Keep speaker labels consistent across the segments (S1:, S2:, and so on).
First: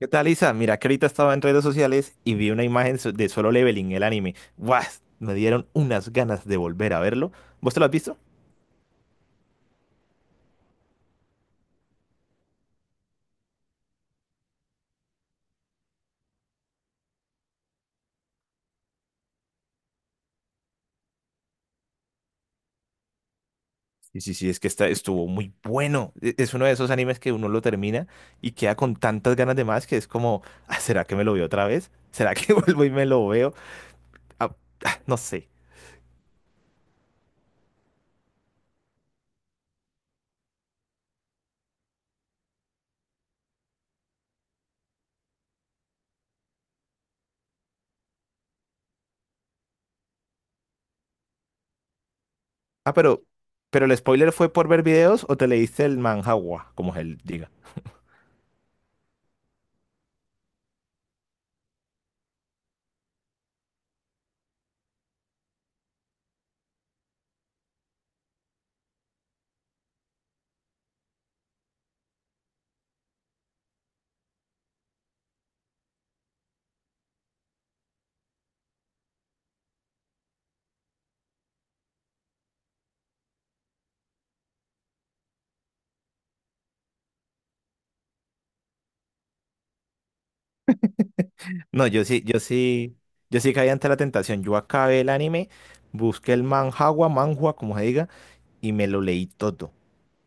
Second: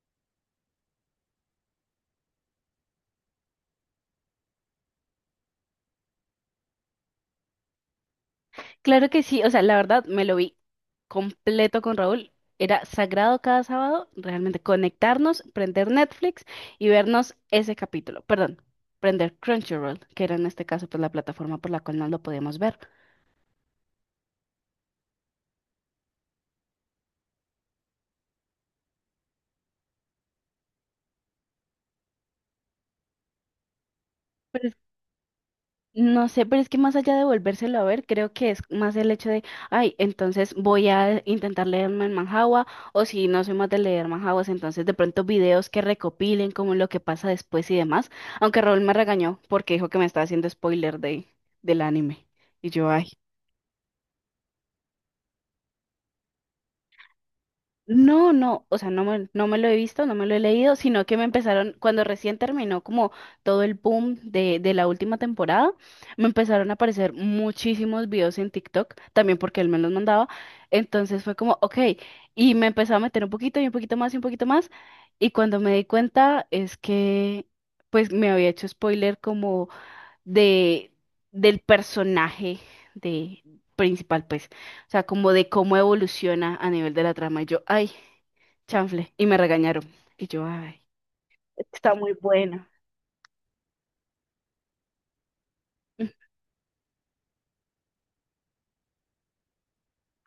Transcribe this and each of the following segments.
S1: ¿Qué tal, Isa? Mira, que ahorita estaba en redes sociales y vi una imagen de Solo Leveling, el anime. ¡Guau! Me dieron unas ganas de volver a verlo. ¿Vos te lo has visto?
S2: Claro que sí, o sea, la verdad me lo vi completo con Raúl. Era sagrado cada sábado realmente conectarnos, prender Netflix y vernos ese capítulo. Perdón, prender Crunchyroll, que era en este caso pues la plataforma por la cual no lo podíamos ver.
S1: Sí, sí, sí, es estuvo muy bueno. Es uno de esos animes que uno lo termina y queda con tantas ganas de más que es como, "Ah, ¿será que me lo veo otra vez? ¿Será que vuelvo y me lo veo? Ah, ah, no sé.
S2: No sé, pero es que más allá de volvérselo a ver, creo que es más el hecho de, ay, entonces voy a intentar leerme en Manhwa, o si no soy más de leer manhwas, entonces de pronto videos que recopilen como lo que pasa después y demás, aunque Raúl me regañó porque dijo que me estaba haciendo spoiler de, del anime. Y yo,
S1: Ah,
S2: ay.
S1: pero, pero el spoiler fue por ver videos o te leíste el manhwa, como él diga.
S2: No, no, o sea, no me lo he visto, no me lo he leído, sino que me empezaron, cuando recién terminó como todo el boom de la última temporada, me empezaron a aparecer muchísimos videos en TikTok, también porque él me los mandaba, entonces fue como, ok, y me empezó a meter un poquito y un poquito más y un poquito más, y cuando me di cuenta es que pues me había hecho spoiler como de del personaje de principal, pues, o sea, como de cómo evoluciona a nivel de la trama. Y yo, ay, chanfle, y me regañaron. Y yo, ay,
S1: No,
S2: está muy bueno.
S1: yo sí caí ante la tentación. Yo acabé el anime,
S2: Mm,
S1: busqué el manhwa, como se diga, y me lo leí todo,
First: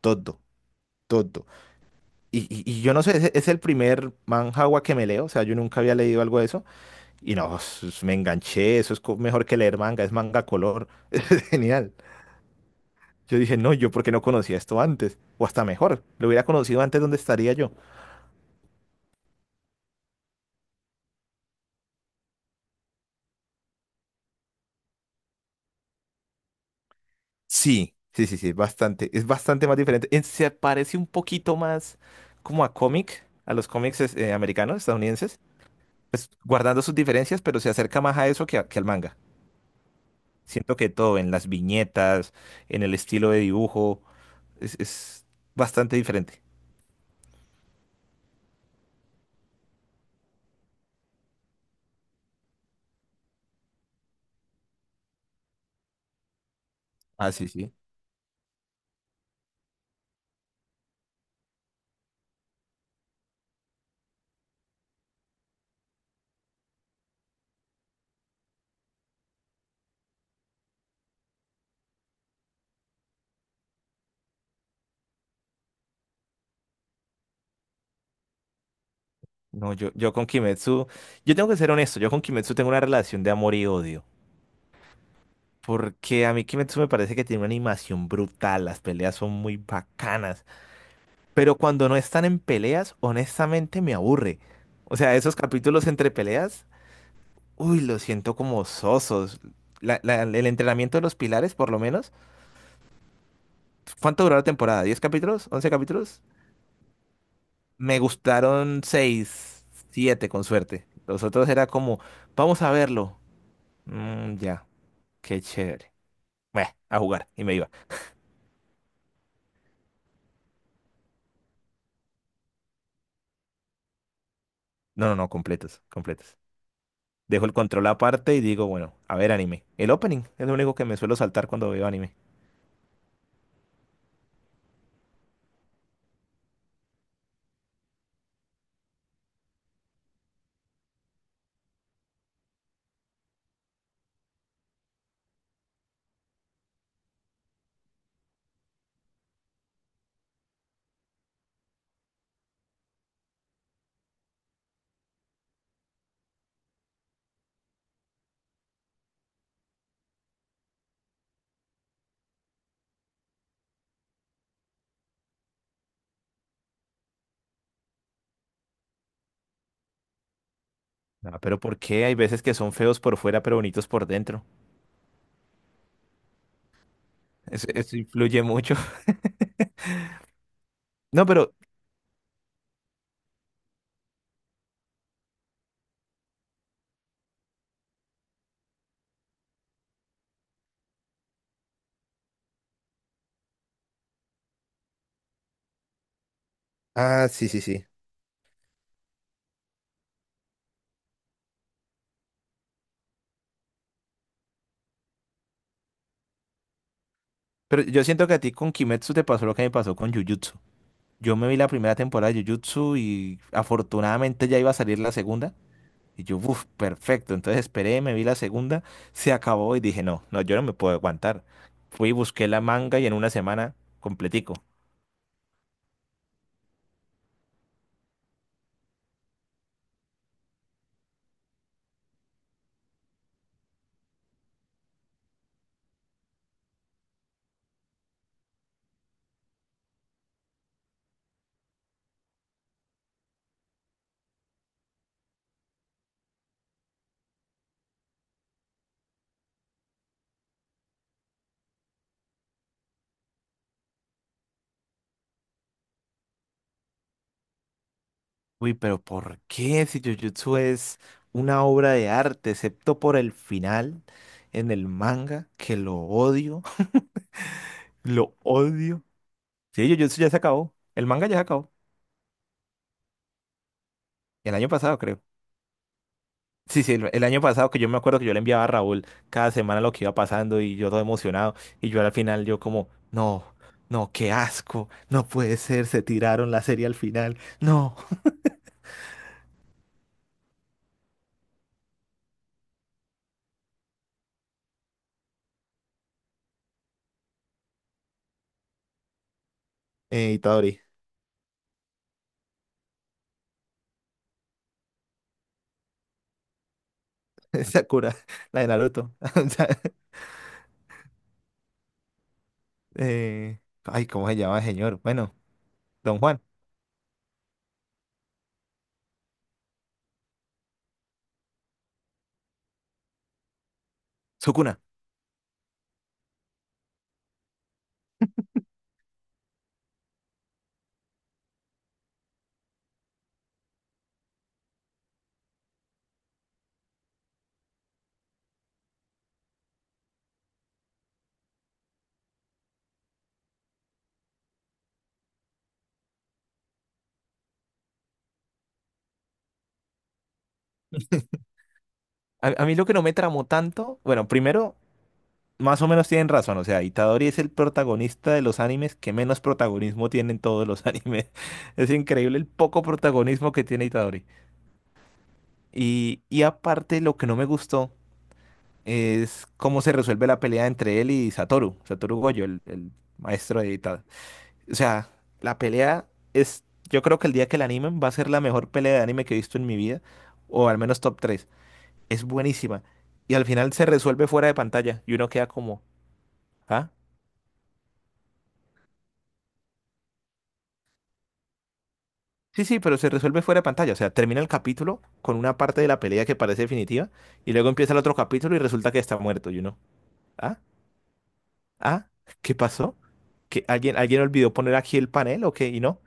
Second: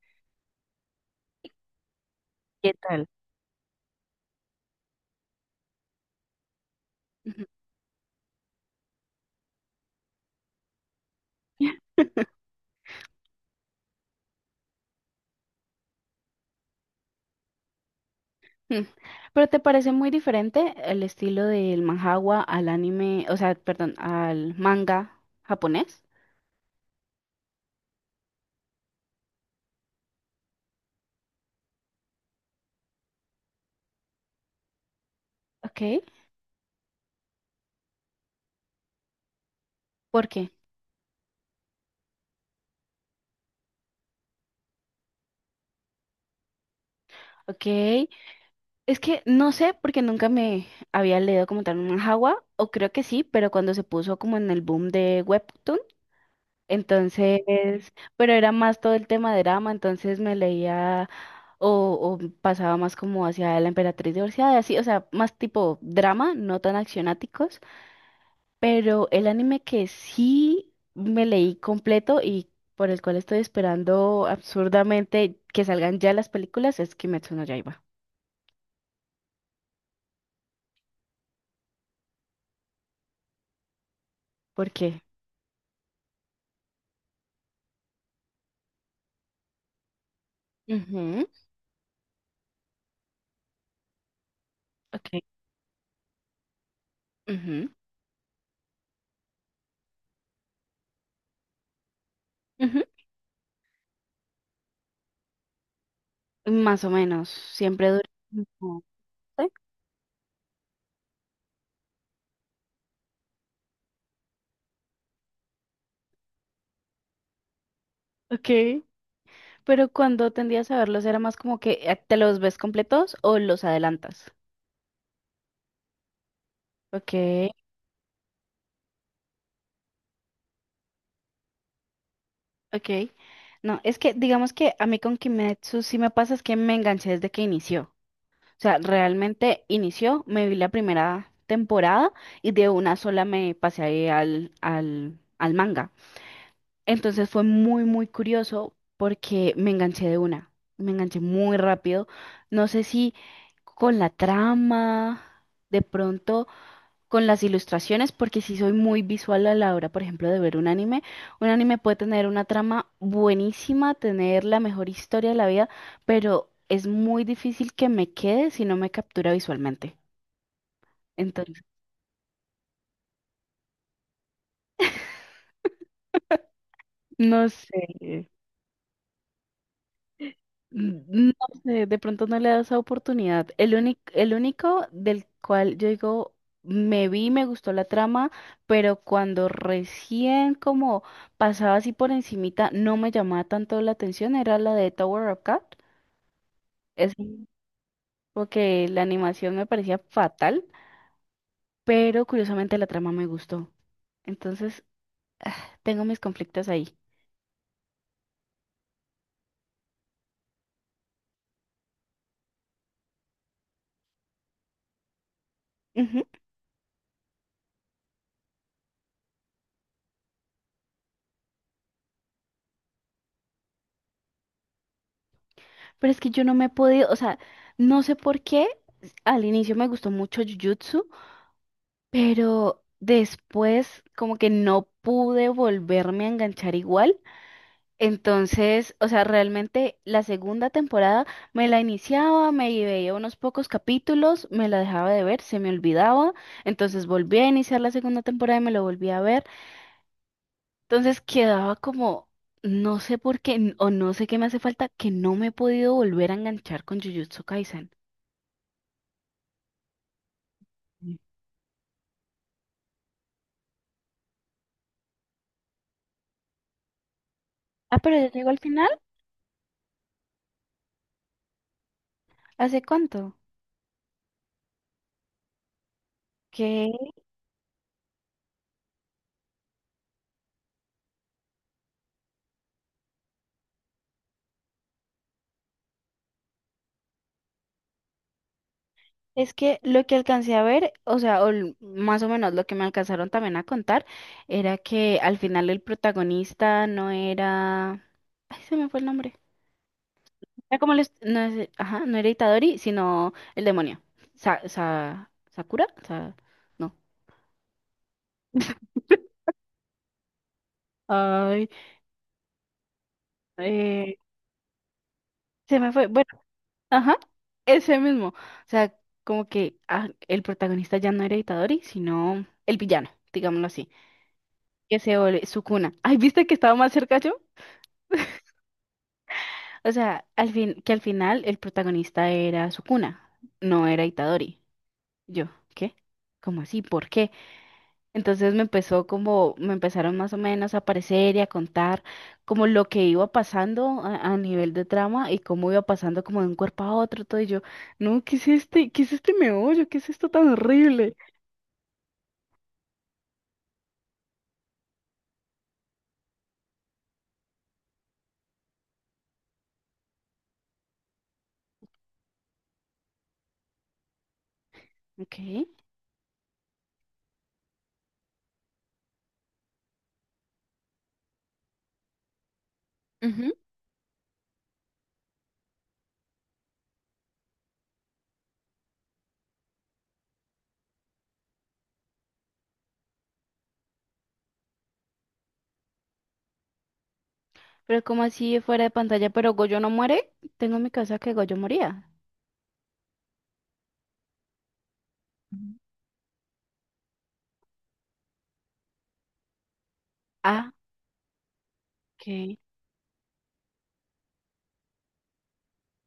S1: todo, todo.
S2: ¿qué
S1: Y yo no
S2: tal?
S1: sé, es el primer manhwa que me leo, o sea, yo nunca había leído algo de eso. Y
S2: Ujú.
S1: no, me enganché, eso es mejor que leer manga, es manga color, es genial. Yo dije, no, yo porque no conocía esto antes, o hasta mejor, lo hubiera conocido antes, ¿dónde estaría yo?
S2: Mm. Pero te parece muy diferente el estilo del manhwa al anime, o sea, perdón, al manga japonés.
S1: Sí, sí, sí, sí, bastante. Es bastante más diferente. Se parece un poquito más como a cómic, a los cómics americanos, estadounidenses,
S2: Ok,
S1: pues guardando sus diferencias, pero se acerca más a eso que al manga.
S2: ¿por qué?
S1: Siento que todo, en las viñetas, en el estilo de dibujo, es bastante diferente.
S2: Ok, es que no sé porque nunca me había leído como tal un manhwa, o creo que sí, pero cuando se puso como en el boom de Webtoon,
S1: Ah,
S2: entonces,
S1: sí, sí.
S2: pero era más todo el tema de drama, entonces me leía o pasaba más como hacia la emperatriz divorciada, así, o sea, más tipo drama, no tan accionáticos, pero el anime que sí me leí completo y por el cual estoy esperando absurdamente que salgan ya las películas es Kimetsu no Yaiba.
S1: No, yo con Kimetsu, yo tengo que ser honesto, yo con Kimetsu tengo una relación de amor y odio.
S2: ¿Por qué?
S1: Porque a mí Kimetsu me parece que tiene una animación brutal, las peleas son muy bacanas,
S2: Ujú,
S1: pero cuando no están en peleas, honestamente me aburre. O sea,
S2: ok.
S1: esos capítulos entre peleas,
S2: Ujú,
S1: uy, los siento como sosos. El entrenamiento de los pilares, por lo menos.
S2: ujú.
S1: ¿Cuánto duró la temporada? ¿10 capítulos? ¿11 capítulos?
S2: Más o menos, siempre
S1: Me
S2: dura.
S1: gustaron
S2: Como... ¿sí?
S1: 6, 7, con suerte. Los otros era como, vamos a verlo. Mm, ya, qué chévere. Bueno, a jugar. Y me iba.
S2: Ok, pero cuando tendías a verlos era más como que te los ves completos o los adelantas.
S1: No, no, no, completos, completos.
S2: Ok,
S1: Dejo el control aparte y digo, bueno, a ver anime. El opening es lo único que me suelo saltar cuando veo anime.
S2: ok. No, es que digamos que a mí con Kimetsu sí me pasa es que me enganché desde que inició. O sea, realmente inició, me vi la primera temporada y de una sola me pasé ahí al manga. Entonces fue muy, muy curioso porque me enganché de una, me enganché muy rápido. No sé si con la trama, de pronto con las ilustraciones, porque sí soy muy visual a la hora, por ejemplo, de ver un anime. Un anime puede tener una trama buenísima, tener la mejor historia de la vida, pero es muy difícil que me quede si no me captura visualmente.
S1: Ah, pero
S2: Entonces,
S1: ¿por qué? Hay veces que son feos por fuera, pero bonitos por dentro.
S2: no
S1: Eso
S2: sé.
S1: influye mucho. No,
S2: No
S1: pero,
S2: sé, de pronto no le da esa oportunidad. El único del cual yo digo, me vi, me gustó la trama, pero cuando recién como pasaba así por encimita, no me llamaba tanto la atención, era la de Tower of God. Es
S1: ah, sí, sí, sí,
S2: porque la animación me parecía fatal, pero curiosamente la trama me gustó. Entonces, tengo mis conflictos ahí.
S1: pero yo siento que a ti con Kimetsu te pasó lo que me pasó con Jujutsu. Yo me vi la primera temporada de Jujutsu y afortunadamente ya iba a salir la segunda. Y
S2: Ujú.
S1: yo, uff, perfecto. Entonces esperé, me vi la segunda, se acabó y dije, no, no, yo no me puedo aguantar. Fui, y busqué la manga y en una semana completico.
S2: Pero es que yo no me he podido, o sea, no sé por qué. Al inicio me gustó mucho Jujutsu, pero después como que no pude volverme a enganchar igual. Entonces, o sea, realmente la segunda temporada me la iniciaba, me veía unos pocos capítulos, me la dejaba de ver, se me olvidaba. Entonces volví a iniciar la segunda temporada y me lo volví a ver. Entonces quedaba como, no sé por qué o no sé qué me hace falta, que no me he podido volver a enganchar con Jujutsu Kaisen.
S1: Uy, pero ¿por qué si Jujutsu es
S2: Mm.
S1: una obra de arte, excepto por el final en el manga, que lo odio,
S2: Ah, pero ya
S1: lo
S2: llegó al final.
S1: odio? Sí, Jujutsu ya se acabó, el manga ya se acabó,
S2: ¿Hace cuánto?
S1: el año pasado creo. Sí, sí, el año pasado que yo me acuerdo que yo le enviaba a Raúl cada semana lo que iba pasando y yo todo emocionado y yo al final yo como, no, no, qué asco, no puede ser, se tiraron la serie al final, no.
S2: Es que lo que alcancé a ver, o sea, más o menos lo que me alcanzaron también a contar, era que al final el protagonista no era... Ay, se me fue el nombre. Era
S1: Itadori,
S2: como el... No ajá, no era Itadori, sino el demonio. ¿Sakura? No.
S1: Sakura, la de Naruto.
S2: Ay,
S1: Ay,
S2: eh,
S1: ¿cómo se llama, el señor? Bueno,
S2: se me fue.
S1: don
S2: Bueno,
S1: Juan,
S2: ajá, ese mismo. O sea, como que ah, el protagonista ya no era Itadori, sino el villano, digámoslo así.
S1: Sukuna.
S2: Que se vuelve Sukuna. Ay, ¿viste que estaba más cerca yo? O sea, al fin, que al final el protagonista era Sukuna, no era Itadori. Yo, ¿qué? ¿Cómo así? ¿Por qué? Entonces me empezó como, me empezaron más o menos a aparecer y a contar como lo que iba pasando a nivel de trama y cómo iba pasando como de un cuerpo a otro, todo y yo, no, ¿qué es este? ¿Qué es este meollo? ¿Qué es esto tan horrible?
S1: A mí lo que no me tramó tanto, bueno, primero, más o menos tienen razón, o sea, Itadori es el protagonista de los animes que menos protagonismo tienen todos los animes. Es increíble el poco protagonismo que tiene Itadori.
S2: Ok.
S1: Y aparte, lo que no me gustó es cómo se resuelve la pelea entre él y Satoru, Satoru Gojo, el
S2: Ujú,
S1: maestro de Itadori. O sea, la pelea es, yo creo que el día que la animen va a ser la mejor pelea de anime que he visto en mi vida, o al menos top tres. Es buenísima. Y al final se resuelve fuera de pantalla y uno queda como, ¿ah?
S2: pero como así fuera de pantalla, pero Goyo no muere, tengo en mi casa que Goyo moría.
S1: Sí, sí, pero se resuelve fuera de pantalla. O sea, termina el capítulo con una
S2: Ujú.
S1: parte de la pelea que parece definitiva y luego empieza el otro capítulo y resulta que está muerto y uno, ¿ah?
S2: Ah,
S1: ¿Ah? ¿Qué
S2: ok.
S1: pasó? ¿Que alguien, alguien olvidó poner aquí el panel o qué? Y no,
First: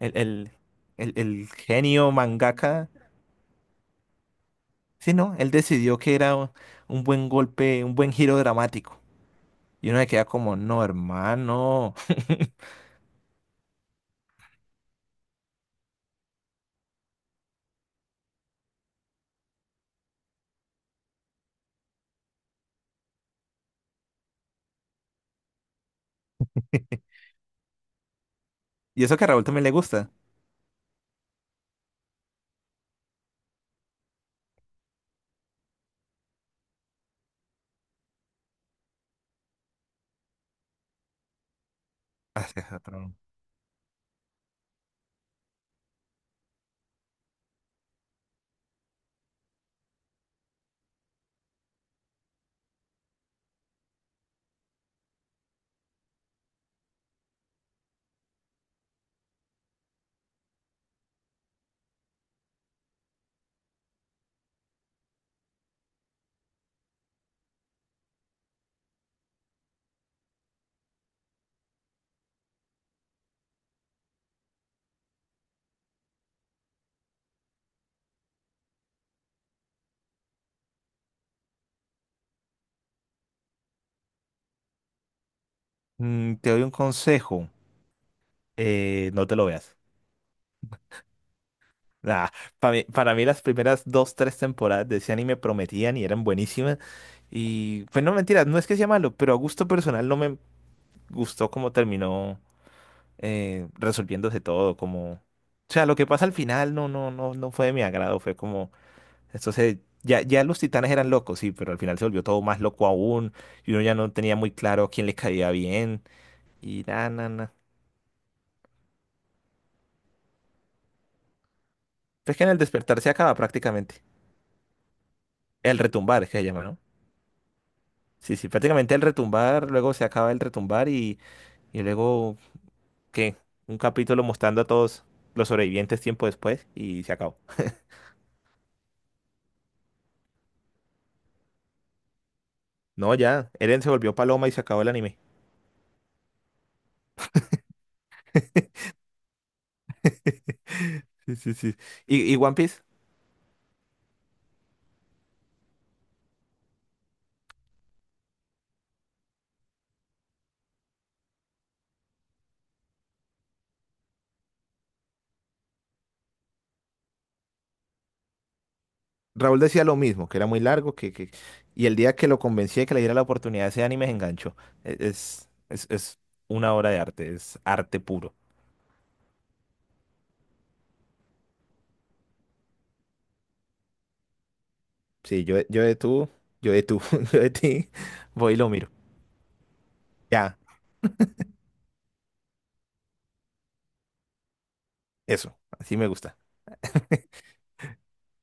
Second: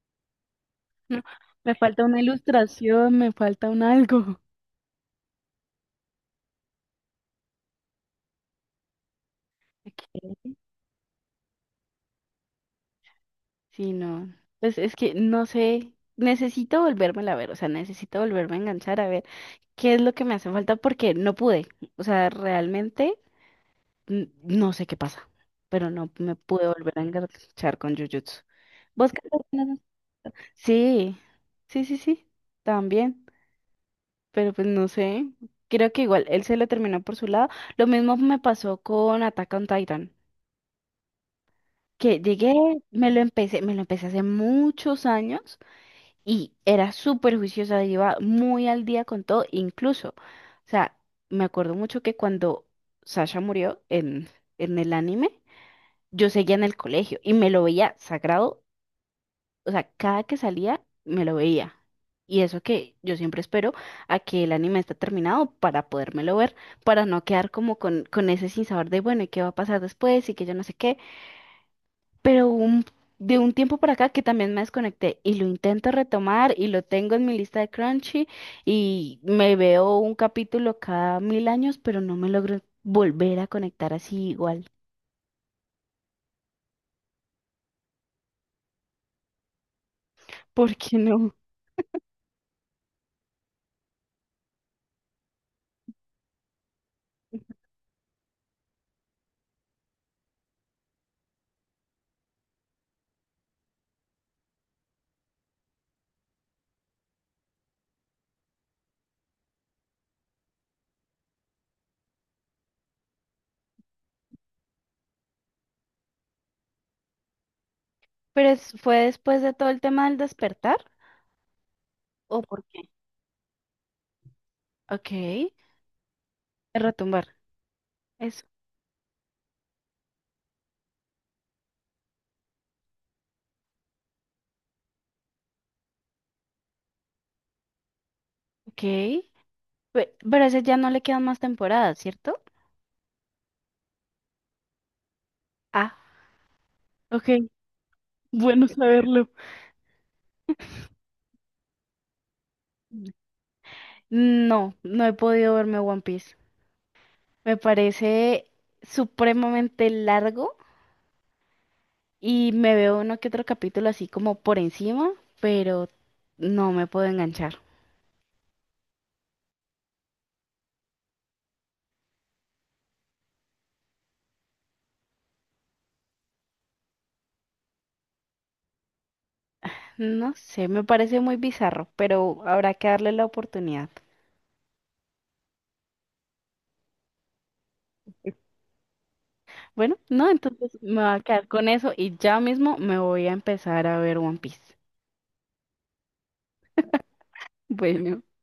S1: el, el,
S2: No,
S1: el
S2: me falta
S1: genio
S2: una
S1: mangaka.
S2: ilustración, me falta un algo.
S1: Sí, no, él decidió que era un buen golpe, un buen giro dramático. Y uno se queda
S2: Aquí,
S1: como, no, hermano.
S2: sí, no. Pues es que no sé, necesito volverme a ver, o sea, necesito volverme a enganchar a ver qué es lo que me hace falta porque no pude. O sea, realmente no sé qué pasa, pero no me pude volver a enganchar con Jujutsu.
S1: Y
S2: ¿Vos
S1: eso
S2: qué
S1: que a
S2: estás
S1: Raúl también le
S2: viendo?
S1: gusta.
S2: Sí, sí, sí, sí, también, pero pues no sé. Creo que igual él se lo terminó por su lado. Lo mismo me pasó con Attack on Titan. Que
S1: Ah,
S2: llegué,
S1: sí, es
S2: me
S1: otro.
S2: lo empecé, me lo empecé hace muchos años y era súper juiciosa, iba muy al día con todo, incluso, o sea, me acuerdo mucho que cuando Sasha murió en el anime, yo seguía en el colegio y me lo veía sagrado, o sea, cada que salía me lo veía. Y eso que yo siempre espero a que el anime esté terminado para podérmelo ver, para no quedar como con ese sinsabor de, bueno, ¿y qué va a pasar después? Y que yo no sé qué, pero de un tiempo para acá que también me desconecté y lo intento retomar y lo tengo en mi lista de Crunchy y me veo un capítulo cada mil años, pero no me logro volver a conectar así igual.
S1: Mm, te doy un consejo, no te lo veas.
S2: ¿Por qué no?
S1: Nah, para mí, las primeras dos, tres temporadas de ese anime prometían y eran buenísimas. Y, pues no, mentiras, no es que sea malo, pero a gusto personal no me gustó cómo terminó, resolviéndose todo. Como, o sea, lo que pasa al final no, no, no, no fue de mi agrado. Fue como. Entonces, ya, ya los titanes eran locos, sí, pero al final se volvió todo más loco aún. Y uno ya no tenía muy claro quién le caía bien. Y nada, nada, nada.
S2: Pero fue después de todo el tema del despertar.
S1: Pero es
S2: ¿O
S1: que en el
S2: por qué?
S1: despertar se acaba prácticamente.
S2: Ok, de
S1: El retumbar, es que se llama, ¿no?
S2: retumbar.
S1: Sí,
S2: Eso.
S1: sí, prácticamente el retumbar, luego se acaba el retumbar y luego, ¿qué? Un capítulo mostrando a todos los sobrevivientes tiempo después y se acabó.
S2: Ok. Pero a ese ya no le quedan más temporadas, ¿cierto?
S1: No, ya, Eren se volvió paloma y se acabó el anime.
S2: Ah, ok. Bueno saberlo.
S1: Sí, sí, sí. ¿Y One Piece?
S2: No, no he podido verme One Piece. Me parece supremamente largo y me veo uno que otro capítulo así como por encima, pero no me puedo enganchar.
S1: Raúl decía lo mismo, que era muy largo, y el día que lo convencí de que le diera la oportunidad ese anime se enganchó. Es una obra de arte, es arte puro.
S2: No sé, me parece muy bizarro, pero habrá que darle la oportunidad.
S1: Sí, yo de tú, yo de ti, voy y lo miro.
S2: Bueno, no,
S1: Ya,
S2: entonces me voy a quedar con eso y ya mismo me voy a empezar a ver One Piece.
S1: eso, así me gusta.
S2: Bueno.